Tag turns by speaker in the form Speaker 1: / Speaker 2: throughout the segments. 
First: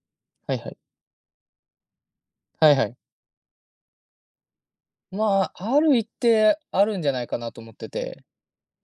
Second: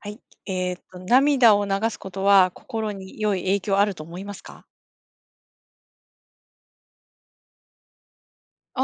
Speaker 1: はい。
Speaker 2: はいはい。
Speaker 1: 涙を流すことは
Speaker 2: はいは
Speaker 1: 心
Speaker 2: い。
Speaker 1: に良い影響あると思いますか？
Speaker 2: まあ、ある一定あるんじゃないかなと思ってて、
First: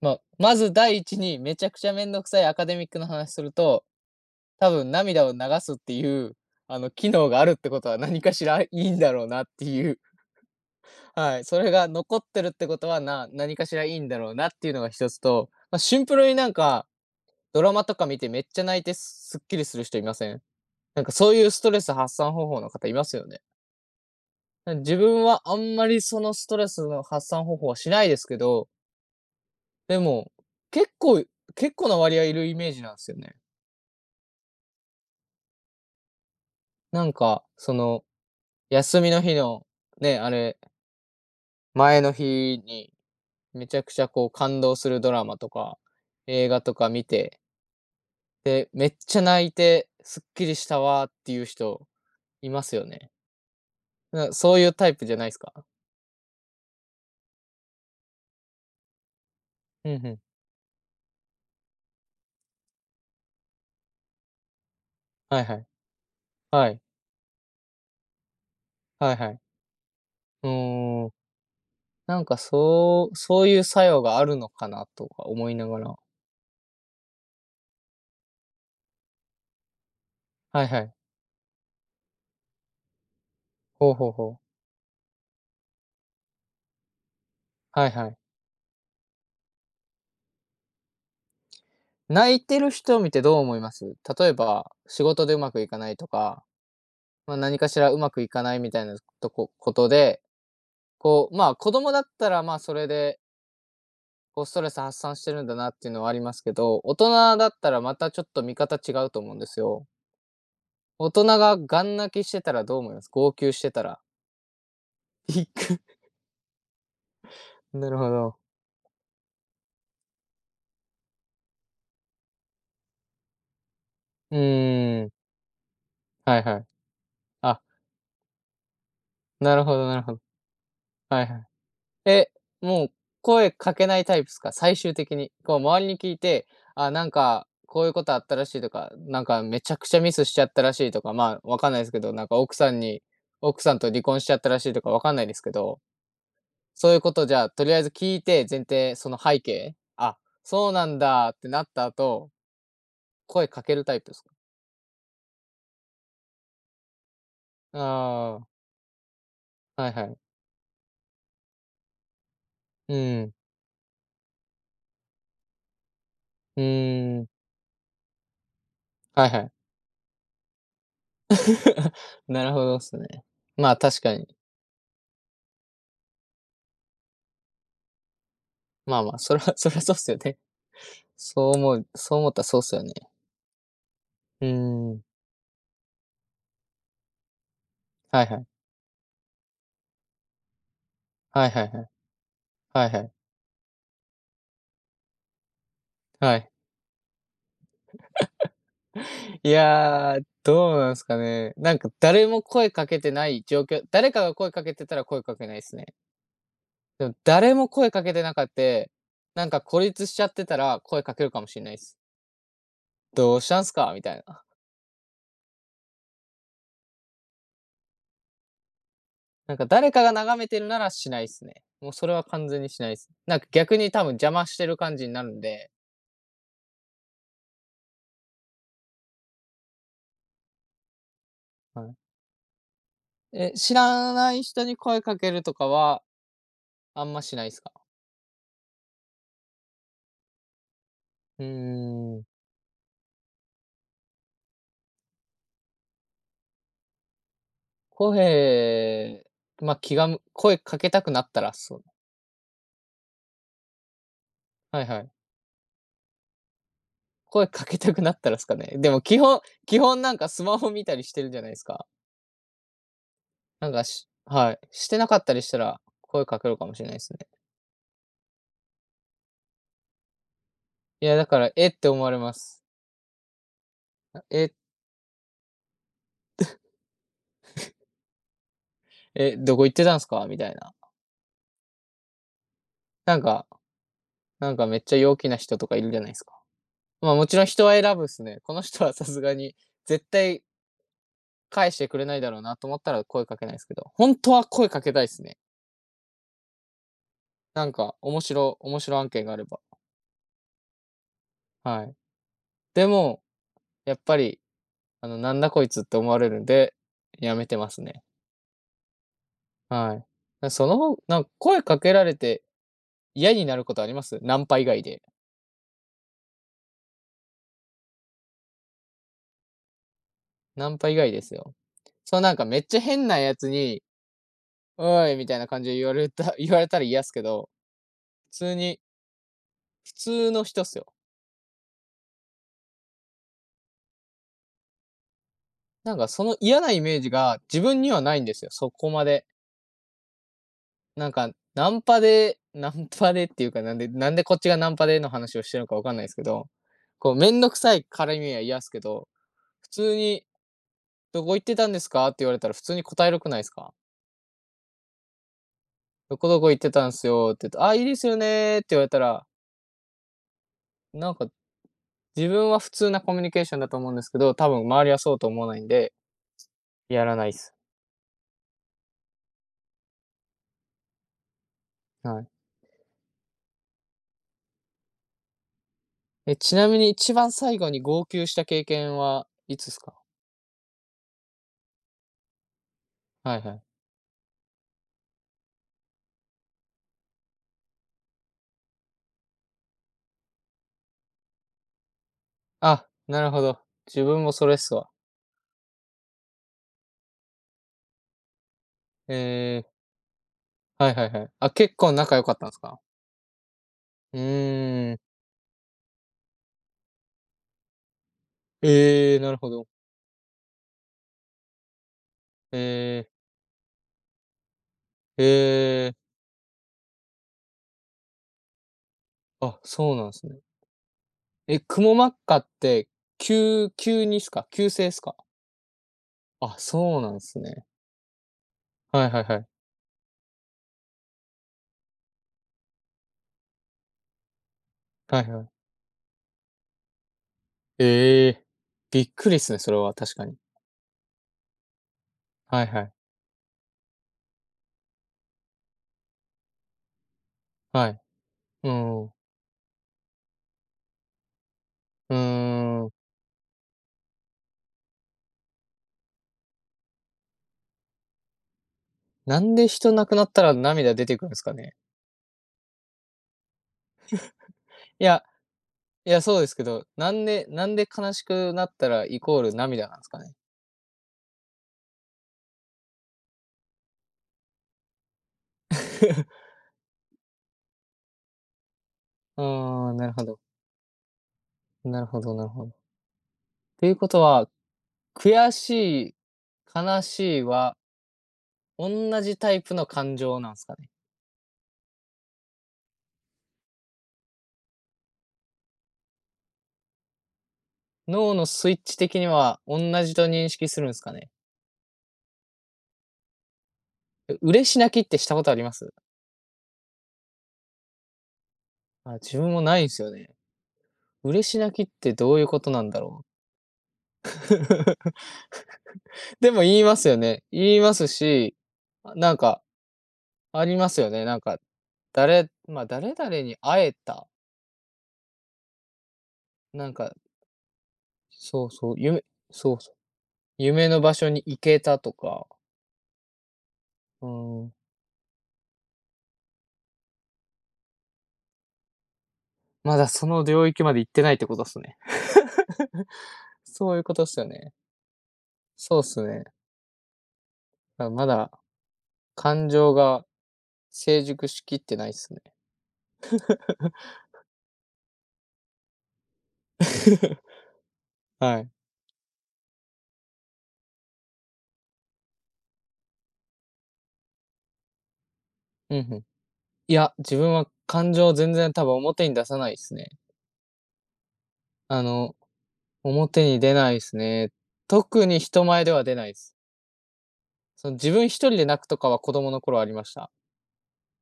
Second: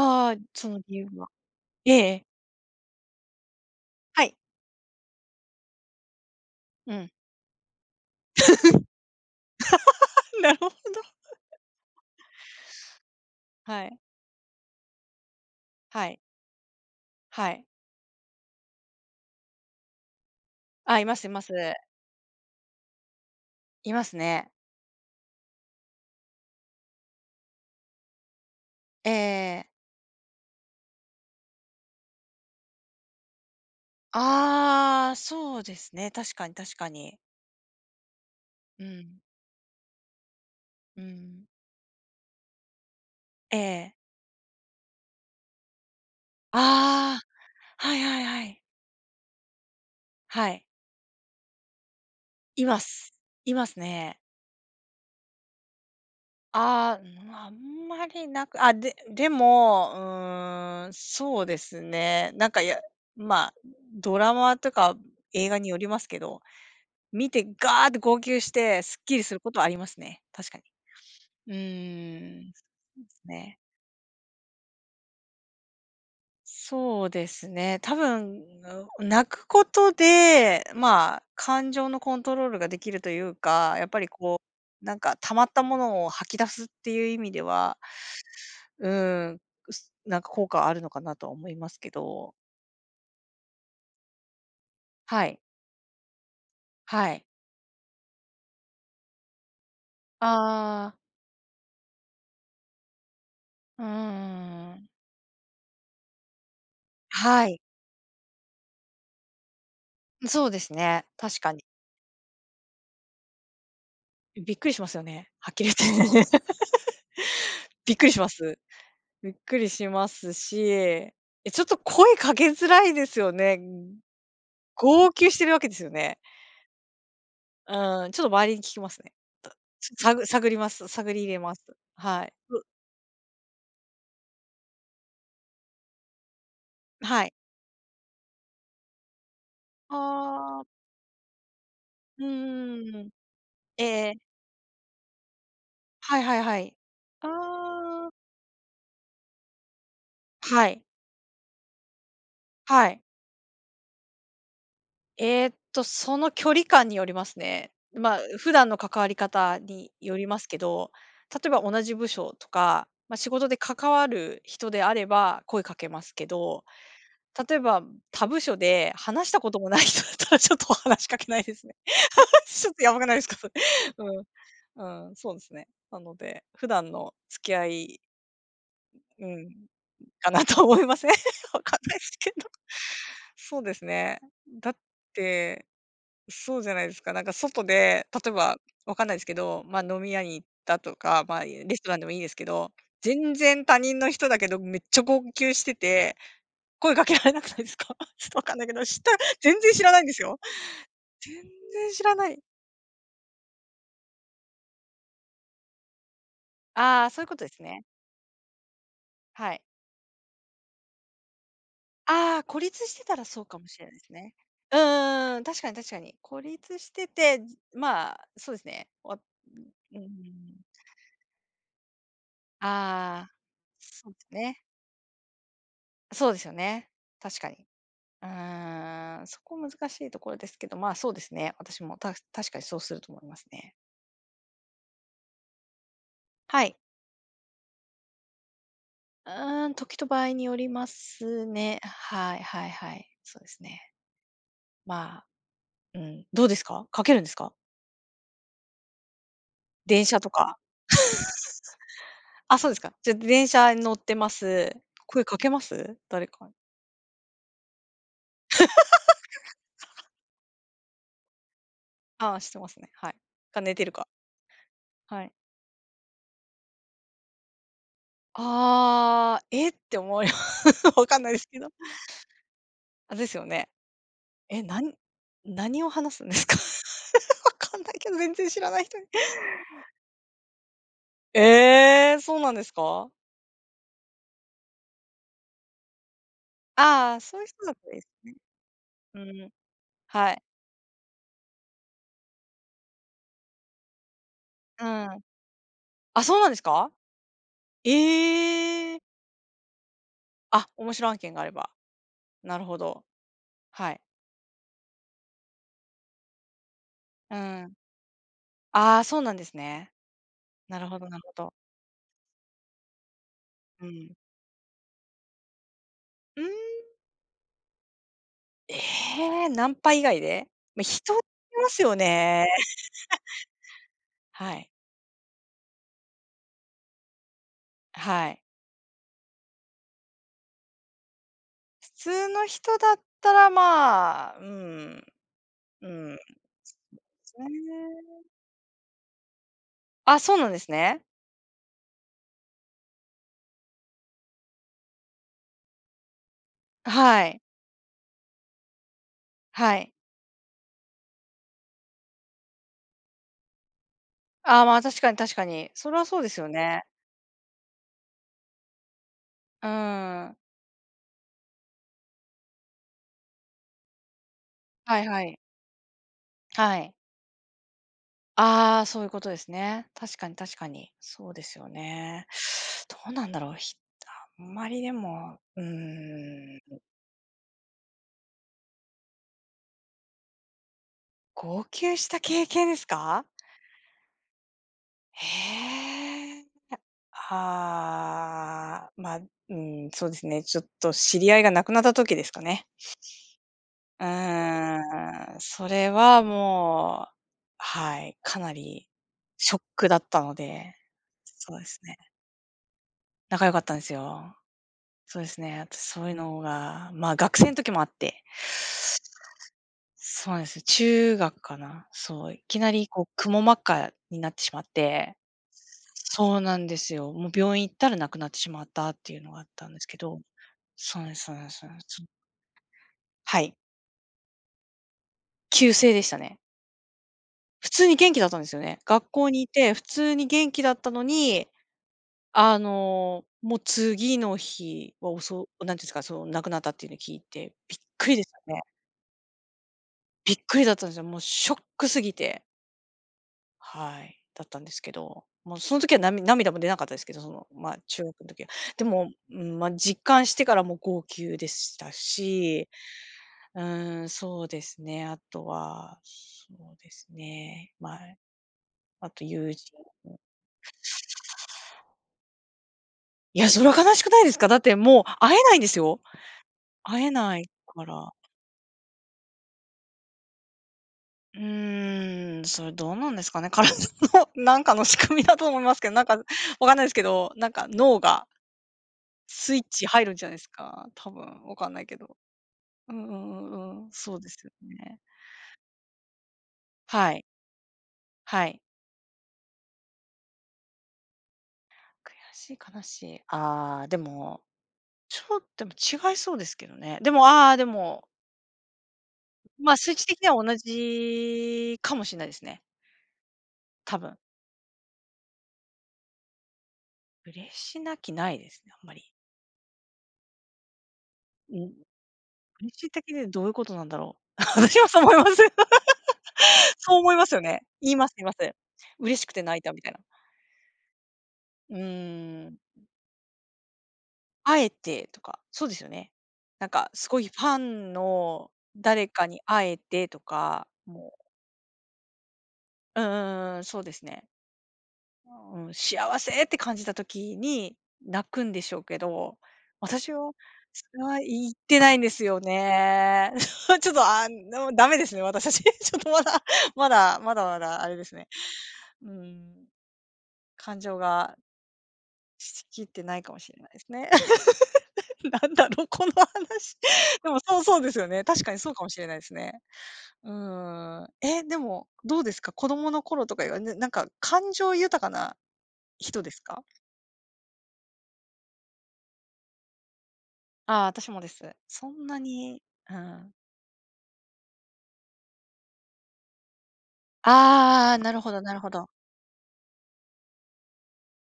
Speaker 2: まあ、
Speaker 1: あ、
Speaker 2: ま
Speaker 1: そ
Speaker 2: ず
Speaker 1: の
Speaker 2: 第
Speaker 1: 理由
Speaker 2: 一
Speaker 1: は、
Speaker 2: にめちゃくちゃ
Speaker 1: え
Speaker 2: めんど
Speaker 1: え、
Speaker 2: くさいアカデミックの話すると、
Speaker 1: はい。
Speaker 2: 多分涙を流すっていう、
Speaker 1: う
Speaker 2: 機
Speaker 1: ん。
Speaker 2: 能があるってことは何かしらいいん だろうなっていう、
Speaker 1: なるほど。
Speaker 2: はい、それが残ってるってことは、何かしら
Speaker 1: は
Speaker 2: い
Speaker 1: い。
Speaker 2: いんだろうなっていうのが一つと、まあ、シ
Speaker 1: は
Speaker 2: ンプ
Speaker 1: い。
Speaker 2: ルになんか、
Speaker 1: は
Speaker 2: ド
Speaker 1: い。
Speaker 2: ラマとか見てめっちゃ泣いてすっきりする人いません？
Speaker 1: あ、
Speaker 2: なん
Speaker 1: い
Speaker 2: か
Speaker 1: ますい
Speaker 2: そう
Speaker 1: ま
Speaker 2: いう
Speaker 1: す。
Speaker 2: ストレス発散方法の方いますよね。
Speaker 1: いますね。
Speaker 2: 自分はあんまりそのストレスの発散方法はしないですけど、
Speaker 1: ええええ。
Speaker 2: でも、結構結構な割合いるイメージなんですよね。
Speaker 1: ああ、そうですね。確かに確か
Speaker 2: なん
Speaker 1: に。
Speaker 2: か、その、
Speaker 1: う
Speaker 2: 休み
Speaker 1: ん。
Speaker 2: の日の、ね、あれ、
Speaker 1: うん。
Speaker 2: 前の日に
Speaker 1: え
Speaker 2: めちゃくちゃ
Speaker 1: え。
Speaker 2: こう感動するドラマとか、映
Speaker 1: あ
Speaker 2: 画とか見
Speaker 1: あ、
Speaker 2: て、
Speaker 1: はいはいはい。
Speaker 2: で、めっちゃ泣いてすっき
Speaker 1: は
Speaker 2: り
Speaker 1: い。
Speaker 2: したわーっていう人
Speaker 1: います。いますね、えええ、ああ、そうですね、確かに確かに、うんうん、ええ、ああ、はいはいはい、は
Speaker 2: い
Speaker 1: い、
Speaker 2: ま
Speaker 1: い
Speaker 2: す
Speaker 1: ま
Speaker 2: よね。
Speaker 1: すいますね。
Speaker 2: なそういうタイプじゃないですか？
Speaker 1: ああ、うん、あんまりなく、あ、でで
Speaker 2: う
Speaker 1: も、う
Speaker 2: ん、うん。
Speaker 1: ーん、そうですね。なんか、や、まあ、ドラマとか
Speaker 2: はい
Speaker 1: 映
Speaker 2: は
Speaker 1: 画
Speaker 2: い。
Speaker 1: によりますけど、
Speaker 2: はい。
Speaker 1: 見てガーって号泣してすっ
Speaker 2: はい
Speaker 1: きり
Speaker 2: は
Speaker 1: する
Speaker 2: い。
Speaker 1: ことはありますね、
Speaker 2: う
Speaker 1: 確かに。
Speaker 2: ー
Speaker 1: う
Speaker 2: なんか
Speaker 1: ーん、そうです
Speaker 2: そう
Speaker 1: ね。
Speaker 2: いう作用があるのかなとか思いながら。
Speaker 1: そうですね。多分、うん、泣くことで、
Speaker 2: はいはい。
Speaker 1: まあ、感情のコントロールができるというか、やっ
Speaker 2: ほう
Speaker 1: ぱり
Speaker 2: ほうほ
Speaker 1: こ
Speaker 2: う。
Speaker 1: う、なんか溜まったものを吐き出すっていう意味では、
Speaker 2: はいはい。
Speaker 1: うん、なんか効果あるのかなとは思いますけど。
Speaker 2: 泣いてる人を見てどう思います？例えば、仕
Speaker 1: は
Speaker 2: 事で
Speaker 1: い。
Speaker 2: うまくいかないとか、
Speaker 1: はい。
Speaker 2: まあ、何かしらうまくいかないみたいなことで、
Speaker 1: ああ、
Speaker 2: こう、まあ子供だったらまあそれで、
Speaker 1: うん
Speaker 2: こうストレス
Speaker 1: ん、
Speaker 2: 発散してるんだなっていうのはありますけど、大人
Speaker 1: は
Speaker 2: だっ
Speaker 1: い。
Speaker 2: たらまたちょっと見方違うと思うんですよ。
Speaker 1: そうですね、
Speaker 2: 大人
Speaker 1: 確か
Speaker 2: が
Speaker 1: に。
Speaker 2: ガン泣きしてたらどう思います？号泣してたら。
Speaker 1: びっくりしますよ ね、
Speaker 2: びっ
Speaker 1: はっきり
Speaker 2: く
Speaker 1: 言って。
Speaker 2: な
Speaker 1: びっ
Speaker 2: る
Speaker 1: く
Speaker 2: ほ
Speaker 1: りしま
Speaker 2: ど。
Speaker 1: す。びっくりしますし、え、ちょっと声かけづらいですよね。
Speaker 2: うー
Speaker 1: 号
Speaker 2: ん。
Speaker 1: 泣してるわけですよね。
Speaker 2: はいはい。あ、
Speaker 1: うん、ちょっと周りに聞きますね。と、
Speaker 2: なるほどなるほど。
Speaker 1: 探ります。探り
Speaker 2: はい
Speaker 1: 入
Speaker 2: は
Speaker 1: れ
Speaker 2: い。
Speaker 1: ます。は
Speaker 2: え、
Speaker 1: い。う、
Speaker 2: もう声かけないタイプですか？最終的に。こう周りに聞いて、あ、なん
Speaker 1: はい。
Speaker 2: かこういうことあったらしいとか、なんかめちゃくち
Speaker 1: あ
Speaker 2: ゃミスしちゃった
Speaker 1: あ。
Speaker 2: らしいとか、まあ、わかんないですけど、
Speaker 1: うん、
Speaker 2: 奥さん
Speaker 1: ええ
Speaker 2: と離婚しち
Speaker 1: え。
Speaker 2: ゃったらしいとかわかんないですけど、
Speaker 1: はいはいはい。
Speaker 2: そういうことじゃあ、とりあえず
Speaker 1: ああ。
Speaker 2: 聞いて、前提、その背景、あ、
Speaker 1: は
Speaker 2: そう
Speaker 1: い、
Speaker 2: なんだってなった後、
Speaker 1: はい。
Speaker 2: 声かけるタイプですか？
Speaker 1: その距離感によりますね。まあ、
Speaker 2: ああ、
Speaker 1: 普段の関わり方
Speaker 2: は
Speaker 1: に
Speaker 2: いは
Speaker 1: よ
Speaker 2: い。
Speaker 1: りますけど、例えば同じ部署とか、
Speaker 2: う
Speaker 1: まあ、仕
Speaker 2: ん。
Speaker 1: 事で関わる人であれば声かけますけ
Speaker 2: う
Speaker 1: ど、
Speaker 2: ーん、
Speaker 1: 例えば他部署で
Speaker 2: は
Speaker 1: 話
Speaker 2: い
Speaker 1: した
Speaker 2: は
Speaker 1: こ
Speaker 2: い。
Speaker 1: ともない人だったらちょっと話しかけないですね。
Speaker 2: なるほ
Speaker 1: ちょっ
Speaker 2: どっ
Speaker 1: とや
Speaker 2: す
Speaker 1: ばくないで
Speaker 2: ね。
Speaker 1: すか？
Speaker 2: まあ、確か
Speaker 1: う
Speaker 2: に。
Speaker 1: ん。うん、そうですね。なので、普段の付き合い、
Speaker 2: まあまあ、
Speaker 1: う
Speaker 2: それ
Speaker 1: ん、
Speaker 2: は それはそうっすよ
Speaker 1: か
Speaker 2: ね。
Speaker 1: なと思いません？
Speaker 2: そう
Speaker 1: わ
Speaker 2: 思
Speaker 1: かん
Speaker 2: う
Speaker 1: ないです
Speaker 2: そう思
Speaker 1: け
Speaker 2: ったら
Speaker 1: ど。
Speaker 2: そうっすよね。
Speaker 1: そうですね。
Speaker 2: う
Speaker 1: だっ
Speaker 2: ーん。
Speaker 1: て、そうじゃないですか。なんか外で、例
Speaker 2: はい
Speaker 1: え
Speaker 2: はい。
Speaker 1: ば、わかんないですけど、ま、飲み屋に行ったとか、ま、
Speaker 2: はいは
Speaker 1: レ
Speaker 2: いは
Speaker 1: ス
Speaker 2: い。
Speaker 1: トランでもいいですけど、
Speaker 2: はいはい。
Speaker 1: 全然他人の人だけど、めっちゃ号泣してて、
Speaker 2: はい。
Speaker 1: 声かけられなくないですか？ちょっとわかんないけど、知った、
Speaker 2: い
Speaker 1: 全然知らないんで
Speaker 2: や、
Speaker 1: すよ。
Speaker 2: どうなんすか
Speaker 1: 全
Speaker 2: ね。なんか
Speaker 1: 然知ら
Speaker 2: 誰
Speaker 1: ない。
Speaker 2: も声かけてない状況、誰かが声かけてたら声かけないっすね。
Speaker 1: あ
Speaker 2: で
Speaker 1: あ、
Speaker 2: も
Speaker 1: そういうことで
Speaker 2: 誰
Speaker 1: す
Speaker 2: も
Speaker 1: ね。
Speaker 2: 声かけてなかって、なん
Speaker 1: はい。
Speaker 2: か孤立しちゃってたら声かけるかもしんないっす。
Speaker 1: ああ、孤立してたら
Speaker 2: 「ど
Speaker 1: そ
Speaker 2: う
Speaker 1: う
Speaker 2: し
Speaker 1: か
Speaker 2: たん
Speaker 1: も
Speaker 2: す
Speaker 1: しれな
Speaker 2: か？」
Speaker 1: いで
Speaker 2: み
Speaker 1: す
Speaker 2: たい
Speaker 1: ね。
Speaker 2: な。
Speaker 1: うんん、ん、確かに確かに。孤立してて、じ、まあ、そうですね。わ、
Speaker 2: なんか誰
Speaker 1: う
Speaker 2: かが眺め
Speaker 1: ん。
Speaker 2: てるならしないっすね。もうそれは完全にしないっす。
Speaker 1: ああ、
Speaker 2: なんか逆に多
Speaker 1: そ
Speaker 2: 分
Speaker 1: うで
Speaker 2: 邪
Speaker 1: す
Speaker 2: 魔し
Speaker 1: ね。
Speaker 2: てる感じになるんで、
Speaker 1: そうですよね。確かに。うーん、そこ難しいところですけど、まあ、そうですね。私
Speaker 2: はい。
Speaker 1: もた、確かにそうすると思います
Speaker 2: え、知
Speaker 1: ね。
Speaker 2: らない人に声かけるとかは、
Speaker 1: はい。
Speaker 2: あんましないすか？
Speaker 1: うーん、時と場合によりま
Speaker 2: う
Speaker 1: す
Speaker 2: ー
Speaker 1: ね。
Speaker 2: ん、
Speaker 1: はいはいはい。そうですね。まあ、うん、どうですか？かけるんですか？
Speaker 2: 声、ま、気
Speaker 1: 電
Speaker 2: が
Speaker 1: 車
Speaker 2: む
Speaker 1: と
Speaker 2: 声
Speaker 1: か。
Speaker 2: かけたくなったら、そう
Speaker 1: あ、そうですか。じゃ、電車に乗ってます。
Speaker 2: はいはい。
Speaker 1: 声かけます？誰かに。
Speaker 2: 声かけたくなったらすかね。でも基本なんかスマホ見たりしてるじゃないすか。
Speaker 1: ああ、してますね。はい。か、
Speaker 2: な
Speaker 1: 寝
Speaker 2: んか
Speaker 1: てるか。
Speaker 2: しはい、してなか
Speaker 1: は
Speaker 2: った
Speaker 1: い。
Speaker 2: りしたら、声かけるかもしれないすね。
Speaker 1: ああ、えって思うよ。
Speaker 2: い
Speaker 1: わ
Speaker 2: や
Speaker 1: かん
Speaker 2: だ
Speaker 1: ないで
Speaker 2: か
Speaker 1: す
Speaker 2: ら、
Speaker 1: け
Speaker 2: え
Speaker 1: ど。
Speaker 2: って思われます。
Speaker 1: あ、ですよね。
Speaker 2: え、
Speaker 1: え、なに、何を話すんですか？わかんないけど、全然知らない人に。
Speaker 2: え、どこ行ってたんすか？みたいな。
Speaker 1: ええ、そうなんですか？
Speaker 2: なんかなんかめっちゃ陽気な人とかいるじゃないすか。ま、
Speaker 1: ああ、
Speaker 2: もち
Speaker 1: そう
Speaker 2: ろ
Speaker 1: い
Speaker 2: ん
Speaker 1: う
Speaker 2: 人
Speaker 1: 人だっ
Speaker 2: は
Speaker 1: たら
Speaker 2: 選
Speaker 1: いいで
Speaker 2: ぶっ
Speaker 1: す。
Speaker 2: すね。この人はさ
Speaker 1: う
Speaker 2: すが
Speaker 1: ん、
Speaker 2: に絶
Speaker 1: は
Speaker 2: 対
Speaker 1: い。
Speaker 2: 返してくれないだろうなと思ったら声かけないですけど、本当は声か
Speaker 1: うん。
Speaker 2: けたいですね。
Speaker 1: あ、そうなんですか？
Speaker 2: なんか、面
Speaker 1: え
Speaker 2: 白
Speaker 1: え。
Speaker 2: 案件があれば。
Speaker 1: あ、面白い案件があれば。
Speaker 2: はい。
Speaker 1: なるほ
Speaker 2: で
Speaker 1: ど。
Speaker 2: も、
Speaker 1: は
Speaker 2: やっ
Speaker 1: い。
Speaker 2: ぱり、あの、なんだこいつって思われるんで、や
Speaker 1: う
Speaker 2: めてま
Speaker 1: ん。
Speaker 2: すね。
Speaker 1: ああ、そうなんですね。
Speaker 2: はい。なその
Speaker 1: なるほ
Speaker 2: 方、
Speaker 1: どな
Speaker 2: な
Speaker 1: る
Speaker 2: んか
Speaker 1: ほど。
Speaker 2: 声かけられて嫌になること
Speaker 1: う
Speaker 2: ありま
Speaker 1: ん。
Speaker 2: す？ナンパ以外で。
Speaker 1: うーん。ええ、ナンパ以外で？
Speaker 2: ナン
Speaker 1: ま、
Speaker 2: パ以外
Speaker 1: 人によ
Speaker 2: ですよ。
Speaker 1: りますよ
Speaker 2: そうなん
Speaker 1: ね。
Speaker 2: かめっちゃ変なやつに、
Speaker 1: はい。
Speaker 2: おいみたいな感じで言われた、言われたら嫌っすけど、
Speaker 1: は
Speaker 2: 普
Speaker 1: い。
Speaker 2: 通に、普通の人っすよ。
Speaker 1: 普通の人だったら、まあ、うん、う
Speaker 2: なんか
Speaker 1: ん。
Speaker 2: その嫌なイメージ
Speaker 1: そ
Speaker 2: が
Speaker 1: うです
Speaker 2: 自分にはない
Speaker 1: ね。
Speaker 2: んですよ。そこまで。
Speaker 1: あ、そうなんですね。
Speaker 2: なんか、ナンパでっていうか、なんでこっちがナンパでの話をしてるのかわかんないですけど、こう、
Speaker 1: は
Speaker 2: め
Speaker 1: い。
Speaker 2: んどくさい絡みは嫌ですけど、普
Speaker 1: はい。
Speaker 2: 通に「どこ行ってたんですか？」って言われたら普通に答えるくないですか？
Speaker 1: ああ、まあ、確かに確かに。それは
Speaker 2: 「ど
Speaker 1: そう
Speaker 2: こ
Speaker 1: です
Speaker 2: ど
Speaker 1: よ
Speaker 2: こ行って
Speaker 1: ね。
Speaker 2: たんすよ」って言うあ、いいですよね」って言われたら、
Speaker 1: うーん。
Speaker 2: なんか、自分は普通なコミュニケーションだと思うんですけど、多分周りは
Speaker 1: はい
Speaker 2: そう
Speaker 1: は
Speaker 2: と
Speaker 1: い。
Speaker 2: 思わないんで、
Speaker 1: はい。
Speaker 2: やらないっす。
Speaker 1: ああ、そういうことですね。確かに確かに。そうですよ
Speaker 2: は
Speaker 1: ね。
Speaker 2: い。
Speaker 1: どうなんだろう、ひ、あんまりでも、うー
Speaker 2: え、ちなみ
Speaker 1: ん。
Speaker 2: に一番最後に号泣した経験はいつっすか？
Speaker 1: 号泣した経験ですか？
Speaker 2: はいはい。
Speaker 1: へえ。ああ、まあ、うーん、そうですね、ちょっと知り合いが亡くなった時ですかね。
Speaker 2: あ、なるほど。
Speaker 1: う
Speaker 2: 自分もそれっすわ。
Speaker 1: ーん、それはもう、はい、かなり
Speaker 2: え
Speaker 1: ショッ
Speaker 2: ー
Speaker 1: クだったので、
Speaker 2: はいはいはい。あ、
Speaker 1: そうで
Speaker 2: 結
Speaker 1: す
Speaker 2: 構
Speaker 1: ね。
Speaker 2: 仲良かったんですか？
Speaker 1: 仲良かったんです
Speaker 2: う
Speaker 1: よ。
Speaker 2: ーん。
Speaker 1: そうですね、私そういうのが、ま、学生の時もあって、
Speaker 2: ええ、なるほど。
Speaker 1: そうなんですよ、中学かな、そう、い
Speaker 2: え
Speaker 1: きなりこう、
Speaker 2: え、
Speaker 1: くも膜下になってしまって、
Speaker 2: ええ、
Speaker 1: そうなんですよ。もう病院行ったら亡くなってしまったっていうのがあっ
Speaker 2: あ、
Speaker 1: たんです
Speaker 2: そう
Speaker 1: け
Speaker 2: なんで
Speaker 1: ど。
Speaker 2: すね。
Speaker 1: そうなんですそうなんです
Speaker 2: え、
Speaker 1: そうなん
Speaker 2: く
Speaker 1: で
Speaker 2: も
Speaker 1: す。
Speaker 2: 膜下って、き
Speaker 1: はい、
Speaker 2: 急にっすか？急性っすか？
Speaker 1: 急性でしたね。
Speaker 2: あ、そうなんですね。
Speaker 1: 普通に元気だったんですよね。
Speaker 2: は
Speaker 1: 学
Speaker 2: いはい
Speaker 1: 校
Speaker 2: は
Speaker 1: にい
Speaker 2: い。
Speaker 1: て、普通に元気だったのに、あの、もう次の日は
Speaker 2: は
Speaker 1: お
Speaker 2: いは
Speaker 1: そ、
Speaker 2: い。
Speaker 1: なんていうんですか、その亡くなったっていうのを聞いて、びっくりで
Speaker 2: え
Speaker 1: した
Speaker 2: え、
Speaker 1: ね。
Speaker 2: びっくりっすね、それは確か
Speaker 1: びっ
Speaker 2: に。
Speaker 1: くりだったんですよ。もうショックすぎて。
Speaker 2: はいはい。
Speaker 1: はい、だったんですけど、もうその時はなみ、涙も出なかったですけど、その、まあ、
Speaker 2: はい。
Speaker 1: 中学の時は。
Speaker 2: う
Speaker 1: でも、
Speaker 2: ん。
Speaker 1: うん、まあ、実感してからも号泣でした
Speaker 2: う
Speaker 1: し、
Speaker 2: ーん。
Speaker 1: うーん、そうですね、あとは、そうですね、まあ、あと
Speaker 2: な
Speaker 1: 友
Speaker 2: んで
Speaker 1: 人。
Speaker 2: 人亡くなったら涙出てくるんですかね？
Speaker 1: いや、それは悲しくないですか？だってもう
Speaker 2: いや、
Speaker 1: 会えないんですよ。
Speaker 2: いや、そうですけど、
Speaker 1: 会えない
Speaker 2: なん
Speaker 1: か
Speaker 2: で
Speaker 1: ら。
Speaker 2: 悲しくなったらイコール涙なんですかね？
Speaker 1: うーん、それどうなんですかね。体の なんかの仕組みだと思いますけど、なんか わかんないですけど、なんか脳がスイッチ
Speaker 2: ああ、
Speaker 1: 入
Speaker 2: な
Speaker 1: る
Speaker 2: る
Speaker 1: ん
Speaker 2: ほ
Speaker 1: じゃない
Speaker 2: ど。
Speaker 1: ですか？多分わかんないけ
Speaker 2: なる
Speaker 1: ど。
Speaker 2: ほどなるほど。
Speaker 1: うんうんうん
Speaker 2: と
Speaker 1: うん。
Speaker 2: いうこ
Speaker 1: そう
Speaker 2: と
Speaker 1: です
Speaker 2: は、
Speaker 1: よね。
Speaker 2: 悔しい、悲
Speaker 1: はい。
Speaker 2: しいは、
Speaker 1: はい。
Speaker 2: 同じタイプの感情なんですかね？
Speaker 1: 悔しい、悲しい。ああ、でも、ちょっとでも違いそうですけどね。でも、ああ、でも、
Speaker 2: 脳のスイッチ的には
Speaker 1: ま、あ、
Speaker 2: 同
Speaker 1: 数値
Speaker 2: じ
Speaker 1: 的
Speaker 2: と
Speaker 1: には
Speaker 2: 認
Speaker 1: 同
Speaker 2: 識するんですかね？
Speaker 1: じかもしれないですね、多分。
Speaker 2: え、嬉し泣きってしたことあります？
Speaker 1: 嬉しなきないですね、あんまり。
Speaker 2: あ、自分もないんですよね。嬉
Speaker 1: う
Speaker 2: し泣
Speaker 1: ん。
Speaker 2: きってどういうこと
Speaker 1: 嬉
Speaker 2: なん
Speaker 1: し
Speaker 2: だ
Speaker 1: 泣き
Speaker 2: ろう？
Speaker 1: でどういうことなんだろう。私はそう思い ます。
Speaker 2: でも言 いま
Speaker 1: そう
Speaker 2: す
Speaker 1: 思い
Speaker 2: よ
Speaker 1: ますよ
Speaker 2: ね。
Speaker 1: ね。
Speaker 2: 言い
Speaker 1: 言
Speaker 2: ま
Speaker 1: い
Speaker 2: す
Speaker 1: ます言います。
Speaker 2: し、
Speaker 1: 嬉しく
Speaker 2: なん
Speaker 1: て泣
Speaker 2: か、
Speaker 1: いたみたいな。
Speaker 2: ありますよね。なんか、
Speaker 1: うーん。
Speaker 2: まあ、誰々に会えた、
Speaker 1: 会えてとか、そうですよね。なん
Speaker 2: な
Speaker 1: か
Speaker 2: ん
Speaker 1: す
Speaker 2: か、
Speaker 1: ごいファンの
Speaker 2: そうそう、
Speaker 1: 誰
Speaker 2: 夢
Speaker 1: かに会
Speaker 2: そ
Speaker 1: え
Speaker 2: うそう、
Speaker 1: てとか、
Speaker 2: 夢の
Speaker 1: も
Speaker 2: 場所に行けたとか、
Speaker 1: う、うんうんうん、そうですね。
Speaker 2: うん。
Speaker 1: うん、幸せって感じた時に泣くんでしょうけど、
Speaker 2: まだ
Speaker 1: 私
Speaker 2: そ
Speaker 1: は、
Speaker 2: の領
Speaker 1: そ
Speaker 2: 域まで
Speaker 1: れ
Speaker 2: 行っ
Speaker 1: は
Speaker 2: てないって
Speaker 1: 言っ
Speaker 2: ことっ
Speaker 1: て
Speaker 2: す
Speaker 1: ない
Speaker 2: ね。
Speaker 1: んですよ ね。ちょ
Speaker 2: そ
Speaker 1: っ
Speaker 2: うい
Speaker 1: と、
Speaker 2: うことっ
Speaker 1: あ
Speaker 2: すよ
Speaker 1: の、
Speaker 2: ね。
Speaker 1: ダメですね、私たち。ちょ
Speaker 2: そう
Speaker 1: っ
Speaker 2: っ
Speaker 1: とま
Speaker 2: す
Speaker 1: だ、
Speaker 2: ね。
Speaker 1: まだ、まだまだあれで
Speaker 2: あ、
Speaker 1: す
Speaker 2: ま
Speaker 1: ね。
Speaker 2: だ
Speaker 1: うん、
Speaker 2: 感情が
Speaker 1: 感情
Speaker 2: 成
Speaker 1: が
Speaker 2: 熟しきってないっすね。
Speaker 1: しきってないかもしれないですね。なんだろう、この話。でも、そうですよね。確か
Speaker 2: は
Speaker 1: に
Speaker 2: い。
Speaker 1: そうかもしれないですね。うーん。え、でも、どうですか？子供の頃とかいうね、なんか感情豊かな
Speaker 2: うんう
Speaker 1: 人
Speaker 2: ん。
Speaker 1: ですか？
Speaker 2: いや、自分は感情を全然多分表に出さないっすね。
Speaker 1: ああ、私もです。そ
Speaker 2: あ
Speaker 1: んな
Speaker 2: の、
Speaker 1: に、うん。
Speaker 2: 表に出ないっすね。特に人前では出ないです。その
Speaker 1: ああ、な
Speaker 2: 自
Speaker 1: る
Speaker 2: 分
Speaker 1: ほ
Speaker 2: 一
Speaker 1: ど
Speaker 2: 人
Speaker 1: なる
Speaker 2: で
Speaker 1: ほ
Speaker 2: 泣く
Speaker 1: ど。
Speaker 2: とかは子供の頃ありました。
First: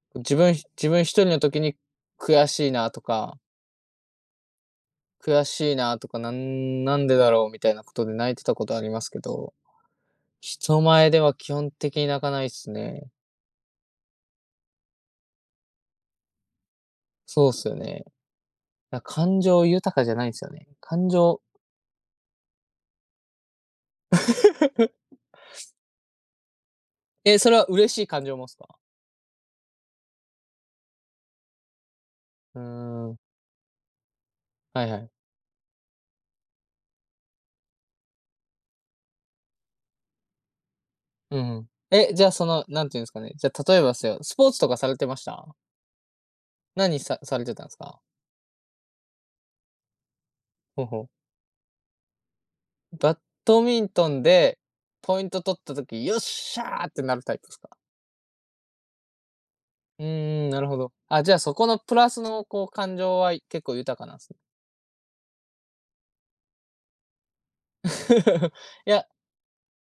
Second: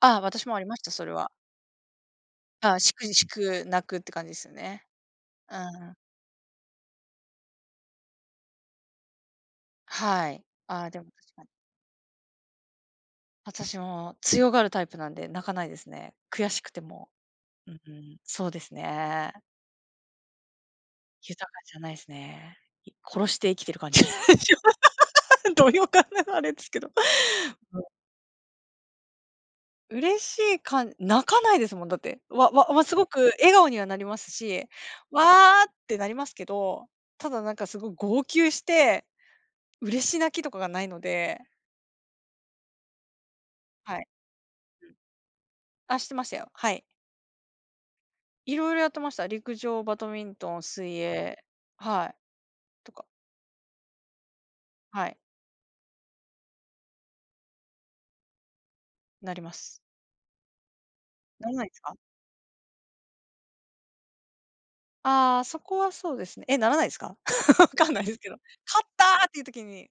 Speaker 1: ああ、私もありました、
Speaker 2: 自分
Speaker 1: それ
Speaker 2: 一
Speaker 1: は。
Speaker 2: 人の時に悔し
Speaker 1: あ
Speaker 2: い
Speaker 1: あ、
Speaker 2: な
Speaker 1: し
Speaker 2: と
Speaker 1: くし
Speaker 2: か、
Speaker 1: く泣くって感じですよね。
Speaker 2: 悔
Speaker 1: う
Speaker 2: しい
Speaker 1: ん。
Speaker 2: なとか、なんでだろうみたいなことで泣いてたことありますけど
Speaker 1: はい。
Speaker 2: 人
Speaker 1: ああ、でも
Speaker 2: 前で
Speaker 1: 確
Speaker 2: は
Speaker 1: かに。
Speaker 2: 基本的に泣かないっすね。
Speaker 1: 私も強がるタイプなんで、泣かないですね。悔しくても。
Speaker 2: そうっす
Speaker 1: う
Speaker 2: よ
Speaker 1: んう
Speaker 2: ね。
Speaker 1: ん、そうです
Speaker 2: だ
Speaker 1: ね。
Speaker 2: 感情豊かじゃないんすよね。感情
Speaker 1: 豊かじゃないですね。い殺して生きてる感じ。どういう感じあれですけど。
Speaker 2: え、それは嬉しい感情もっすか？
Speaker 1: 嬉しい感じ泣かないですもん、だって。わ
Speaker 2: うー
Speaker 1: わわ、すご
Speaker 2: ん、
Speaker 1: く笑顔にはなりますし、
Speaker 2: はいはい。
Speaker 1: わーってなりますけど、ただなんかすごい号泣して、嬉し泣きとかがないので。
Speaker 2: うんうん。え、じゃあ、その、なんていうんですかね、じゃあ、例えばっ
Speaker 1: は
Speaker 2: す
Speaker 1: い。
Speaker 2: よ、スポーツとかされてました？
Speaker 1: あ、してましたよ。はい。
Speaker 2: 何さされてたんすか？
Speaker 1: いろいろやってました。陸上、バドミントン、
Speaker 2: ほう
Speaker 1: 水
Speaker 2: ほう。
Speaker 1: 泳、はい、とか、
Speaker 2: バッドミントンで
Speaker 1: はい、
Speaker 2: ポイント取った時、よっしゃーってなるタイプですか？
Speaker 1: なります。
Speaker 2: うんん、なるほど。あ、じゃあ、
Speaker 1: なら
Speaker 2: そ
Speaker 1: な
Speaker 2: こ
Speaker 1: いで
Speaker 2: の
Speaker 1: すか？
Speaker 2: プラスのこう感情はい結構豊かなんすね。
Speaker 1: ああ、そこはそうですね。え、ならないですか？わかんないですけど。「勝っ
Speaker 2: いや、
Speaker 1: た！」っていう時に、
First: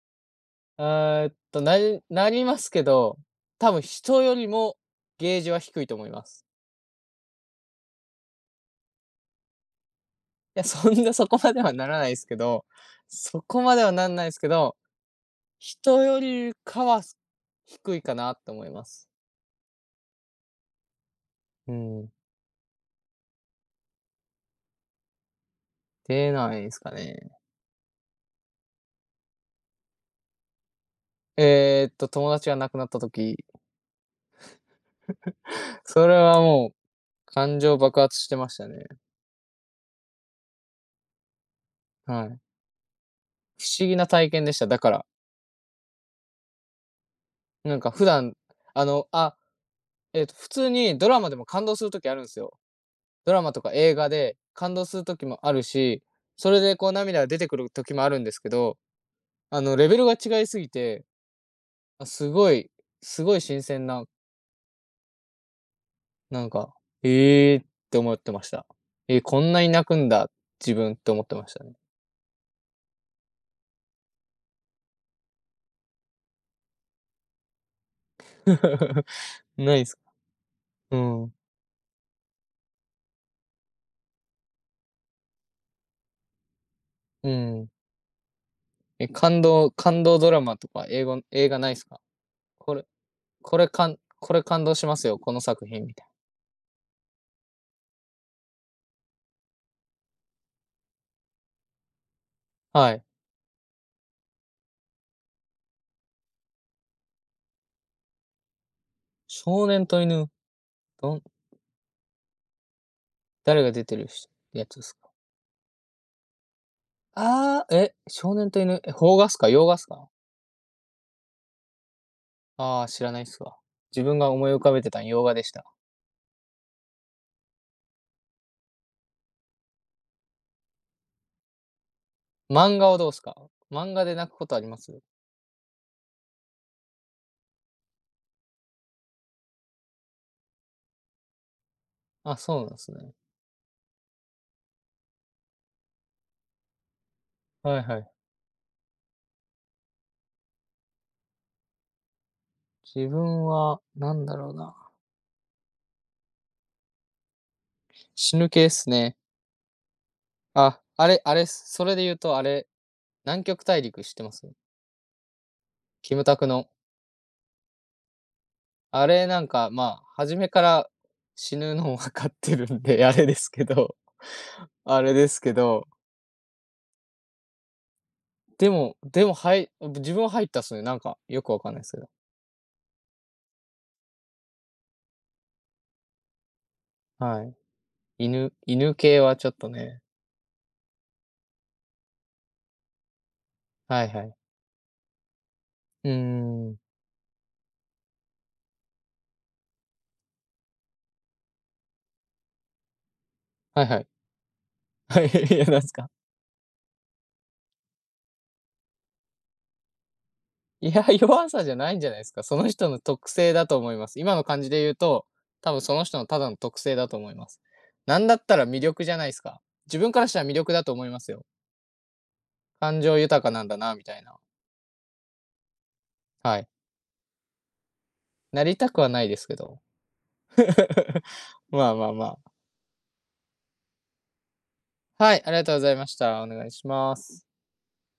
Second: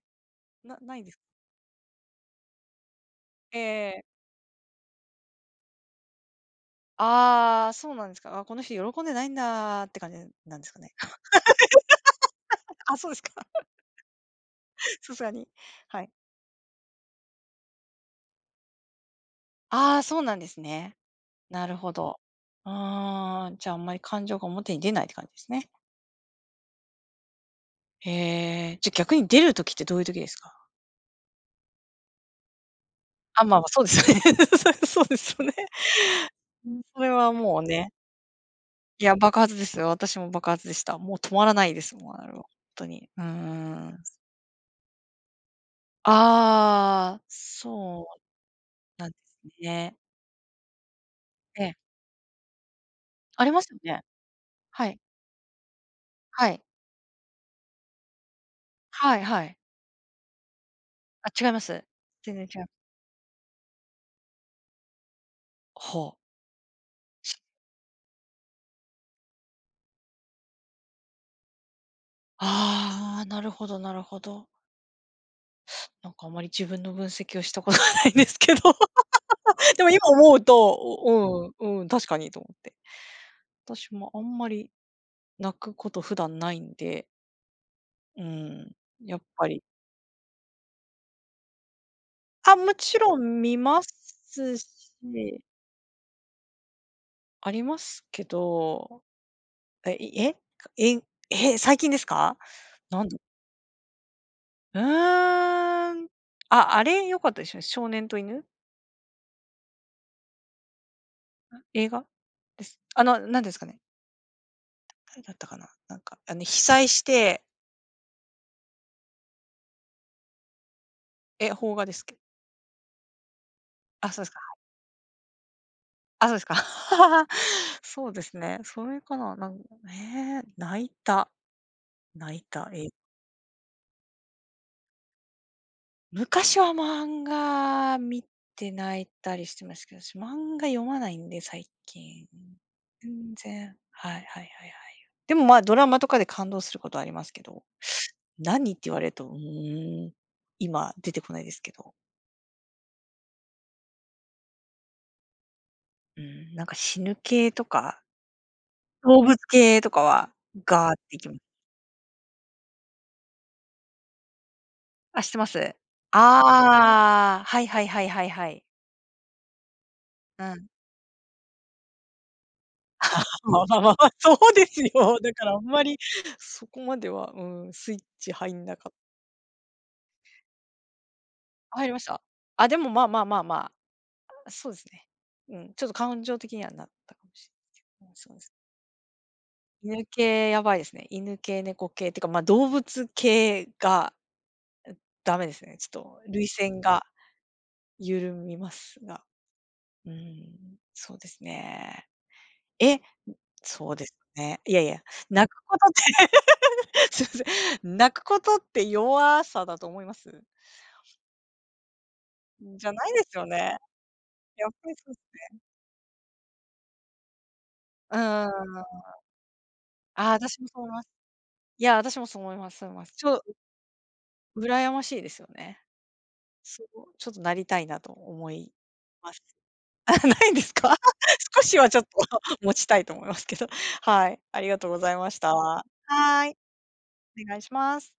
Speaker 1: なないんですか。
Speaker 2: なりますけど、
Speaker 1: え
Speaker 2: 多分
Speaker 1: えー。
Speaker 2: 人よりもゲージは低いと思います。
Speaker 1: ああ、そうなんですか。あ、この人喜んでないんだーって感じな
Speaker 2: い
Speaker 1: ん
Speaker 2: や、
Speaker 1: ですか
Speaker 2: そ
Speaker 1: ね。
Speaker 2: んなそこ まではならないですけど、
Speaker 1: あ、そうですか。
Speaker 2: そこまではなんないですけど、
Speaker 1: さすがに。は
Speaker 2: 人
Speaker 1: い。
Speaker 2: よりかは、低いかなって思います。
Speaker 1: ああ、そうなんですね。な
Speaker 2: う
Speaker 1: るほ
Speaker 2: ん。
Speaker 1: ど。ああ、じゃあ、あんまり感情が表に出ないって感じですね。
Speaker 2: 出ないですかね。
Speaker 1: へえ。じゃ、逆に出る時ってどういう時ですか？
Speaker 2: えーっと、友達が亡くなった時、
Speaker 1: あ、まあまあ、そうですよね。そそうですよね。
Speaker 2: それは
Speaker 1: う
Speaker 2: も
Speaker 1: ん、それは
Speaker 2: う感
Speaker 1: もう
Speaker 2: 情
Speaker 1: ね。
Speaker 2: 爆発してましたね。
Speaker 1: いや、爆発ですよ。私も爆発でした。もう止まらないです、もう、あ
Speaker 2: は
Speaker 1: れは、
Speaker 2: い。
Speaker 1: ほんとに。うー
Speaker 2: 不思議
Speaker 1: ん。
Speaker 2: な体験でした。だから、
Speaker 1: ああ、
Speaker 2: なんか
Speaker 1: そう
Speaker 2: 普段、あの、
Speaker 1: なんで
Speaker 2: あ、
Speaker 1: すね。
Speaker 2: 普通にドラマでも
Speaker 1: え
Speaker 2: 感
Speaker 1: え、
Speaker 2: 動する時あるんですよ。ドラ
Speaker 1: あり
Speaker 2: マ
Speaker 1: ま
Speaker 2: と
Speaker 1: す
Speaker 2: か
Speaker 1: よ
Speaker 2: 映
Speaker 1: ね。
Speaker 2: 画で感動
Speaker 1: は
Speaker 2: す
Speaker 1: い。
Speaker 2: る時もあるし、
Speaker 1: は
Speaker 2: それ
Speaker 1: い。
Speaker 2: でこう涙が出てくる時もあるんですけど、
Speaker 1: はいはい。
Speaker 2: あのレベルが違いすぎて、
Speaker 1: あ、違います。
Speaker 2: あ、す
Speaker 1: 全然
Speaker 2: ご
Speaker 1: 違う。
Speaker 2: い、すごい新鮮な、
Speaker 1: ほう。
Speaker 2: なんか、ええーって思ってました。えー、こんなに泣くんだ、自分って思ってましたね。
Speaker 1: ああ、なるほどなるほど。なんかあまり自分の分析をしたことがないんですけど、
Speaker 2: な い
Speaker 1: で
Speaker 2: で
Speaker 1: も
Speaker 2: す
Speaker 1: 今
Speaker 2: か？
Speaker 1: 思うと、
Speaker 2: うん、
Speaker 1: おうん、うん、確かにと思って。私もあんまり泣くこと普段ないんで、
Speaker 2: うん。
Speaker 1: うん、
Speaker 2: え、
Speaker 1: やっぱり。
Speaker 2: 感動ドラマとか映画ないですか？
Speaker 1: あ、も
Speaker 2: これ
Speaker 1: ちろん見ま
Speaker 2: これ
Speaker 1: す
Speaker 2: 感動しますよ、この
Speaker 1: し、
Speaker 2: 作品みたい。
Speaker 1: ありますけど、え、いえ、え、え、最近ですか？
Speaker 2: なは
Speaker 1: な
Speaker 2: い。
Speaker 1: んだ、うーん。あ、あれ良かったですよね、少年と犬？
Speaker 2: 少年と犬、どん
Speaker 1: 映画？です。あの、なんです
Speaker 2: 誰
Speaker 1: か
Speaker 2: が
Speaker 1: ね、
Speaker 2: 出てる人やつですか？
Speaker 1: 誰だったかな、なんか、あの、被災して。
Speaker 2: ああ、え、少年と犬、え、邦画っすか？洋画っすか？
Speaker 1: え、邦画ですけど。
Speaker 2: ああー、知らないっすわ。自
Speaker 1: あ、
Speaker 2: 分
Speaker 1: そうで
Speaker 2: が
Speaker 1: すか。
Speaker 2: 思い浮かべてたん洋画でした。
Speaker 1: あ、そうですか。そうですね、それかな、なんね、え、泣いた
Speaker 2: 漫
Speaker 1: 画。
Speaker 2: 画はどうっすか？漫画で泣くことあります？
Speaker 1: 昔は漫画見て泣いたりしてますけど、私漫画読まないんで、最近。
Speaker 2: あ、そうなんすね。
Speaker 1: 全然。はいはいはいはい。でも、ま、あドラマとかで感動することありますけど、
Speaker 2: はいはい。
Speaker 1: 何って言われると、うーん、今出てこないですけど、
Speaker 2: 自分はなんだろうな、
Speaker 1: うん、なんか死ぬ系とか、
Speaker 2: 死ぬ系っすね。
Speaker 1: 動物系とかは
Speaker 2: あ、
Speaker 1: ガーっていきま
Speaker 2: あ
Speaker 1: す。
Speaker 2: れっす。それで言うとあれ、南極大陸知ってます？
Speaker 1: あ、知ってます。
Speaker 2: キムタクの。
Speaker 1: ああ、はいはいはいはいはい。
Speaker 2: あれ、なんか、まあ、初
Speaker 1: う
Speaker 2: めか
Speaker 1: ん。
Speaker 2: ら死ぬの分かってるんで、あれです
Speaker 1: まあ
Speaker 2: け
Speaker 1: まあまあ、
Speaker 2: ど
Speaker 1: そうで す
Speaker 2: あれ
Speaker 1: よ。
Speaker 2: で
Speaker 1: だ
Speaker 2: す
Speaker 1: から
Speaker 2: け
Speaker 1: あんま
Speaker 2: ど、
Speaker 1: りそこまでは、うん、スイッチ入んなかった。
Speaker 2: でも、はい自分は入ったっすね。なんか、よくわかんないで
Speaker 1: 入
Speaker 2: す
Speaker 1: り
Speaker 2: け
Speaker 1: まし
Speaker 2: ど。
Speaker 1: た？あ、でも、まあまあまあまあ、そうですね。うん、ちょっと感情的にはなったかも
Speaker 2: は
Speaker 1: しれ
Speaker 2: い。
Speaker 1: ない。うん、そうです。
Speaker 2: 犬系はちょっとね。
Speaker 1: 犬系やばいですね。犬系、猫系っていうか、ま、動物系
Speaker 2: はい
Speaker 1: が
Speaker 2: はい。
Speaker 1: ダメですね。ちょっ
Speaker 2: うー
Speaker 1: と涙
Speaker 2: ん。
Speaker 1: 腺が緩みますが、うん、そうですね。え、
Speaker 2: はい
Speaker 1: そう
Speaker 2: は
Speaker 1: で
Speaker 2: い。
Speaker 1: すね。いやいや、
Speaker 2: はい、
Speaker 1: 泣く
Speaker 2: いや、
Speaker 1: こ
Speaker 2: なん
Speaker 1: とっ
Speaker 2: すか？
Speaker 1: て すいません、泣くことって弱さだと思います？
Speaker 2: いや、弱さじゃないんじゃないですか。その
Speaker 1: じ
Speaker 2: 人
Speaker 1: ゃ
Speaker 2: の
Speaker 1: ないで
Speaker 2: 特
Speaker 1: すよ
Speaker 2: 性
Speaker 1: ね。
Speaker 2: だと思います。今の感
Speaker 1: や
Speaker 2: じ
Speaker 1: っ
Speaker 2: で
Speaker 1: ぱ
Speaker 2: 言
Speaker 1: り
Speaker 2: う
Speaker 1: そう、
Speaker 2: と、多分その人のただの特性だと思います。
Speaker 1: うん
Speaker 2: なんだったら魅
Speaker 1: ん。
Speaker 2: 力じゃないですか。自分から
Speaker 1: ああ、
Speaker 2: したら魅
Speaker 1: 私も
Speaker 2: 力
Speaker 1: そう
Speaker 2: だ
Speaker 1: 思
Speaker 2: と
Speaker 1: いま
Speaker 2: 思
Speaker 1: す。
Speaker 2: いますよ。
Speaker 1: いや、私もそう思いますそう思い
Speaker 2: 感
Speaker 1: ます。
Speaker 2: 情
Speaker 1: ち
Speaker 2: 豊
Speaker 1: ょ、
Speaker 2: かなんだなみたいな。
Speaker 1: 羨ましいですよね。
Speaker 2: はい。
Speaker 1: そう、ちょっとなりたいなと思
Speaker 2: な
Speaker 1: い
Speaker 2: りたくはない
Speaker 1: ま
Speaker 2: で
Speaker 1: す。
Speaker 2: すけど。
Speaker 1: あ、ないんですか？少しは
Speaker 2: まあ
Speaker 1: ちょっ
Speaker 2: まあ
Speaker 1: と
Speaker 2: まあ。
Speaker 1: 持ちたいと思いますけど。はい、ありがとうございま
Speaker 2: は
Speaker 1: し
Speaker 2: い、あ
Speaker 1: た。
Speaker 2: りがとうご
Speaker 1: は
Speaker 2: ざいました。お
Speaker 1: い、
Speaker 2: 願いしま
Speaker 1: お
Speaker 2: す。
Speaker 1: 願いします。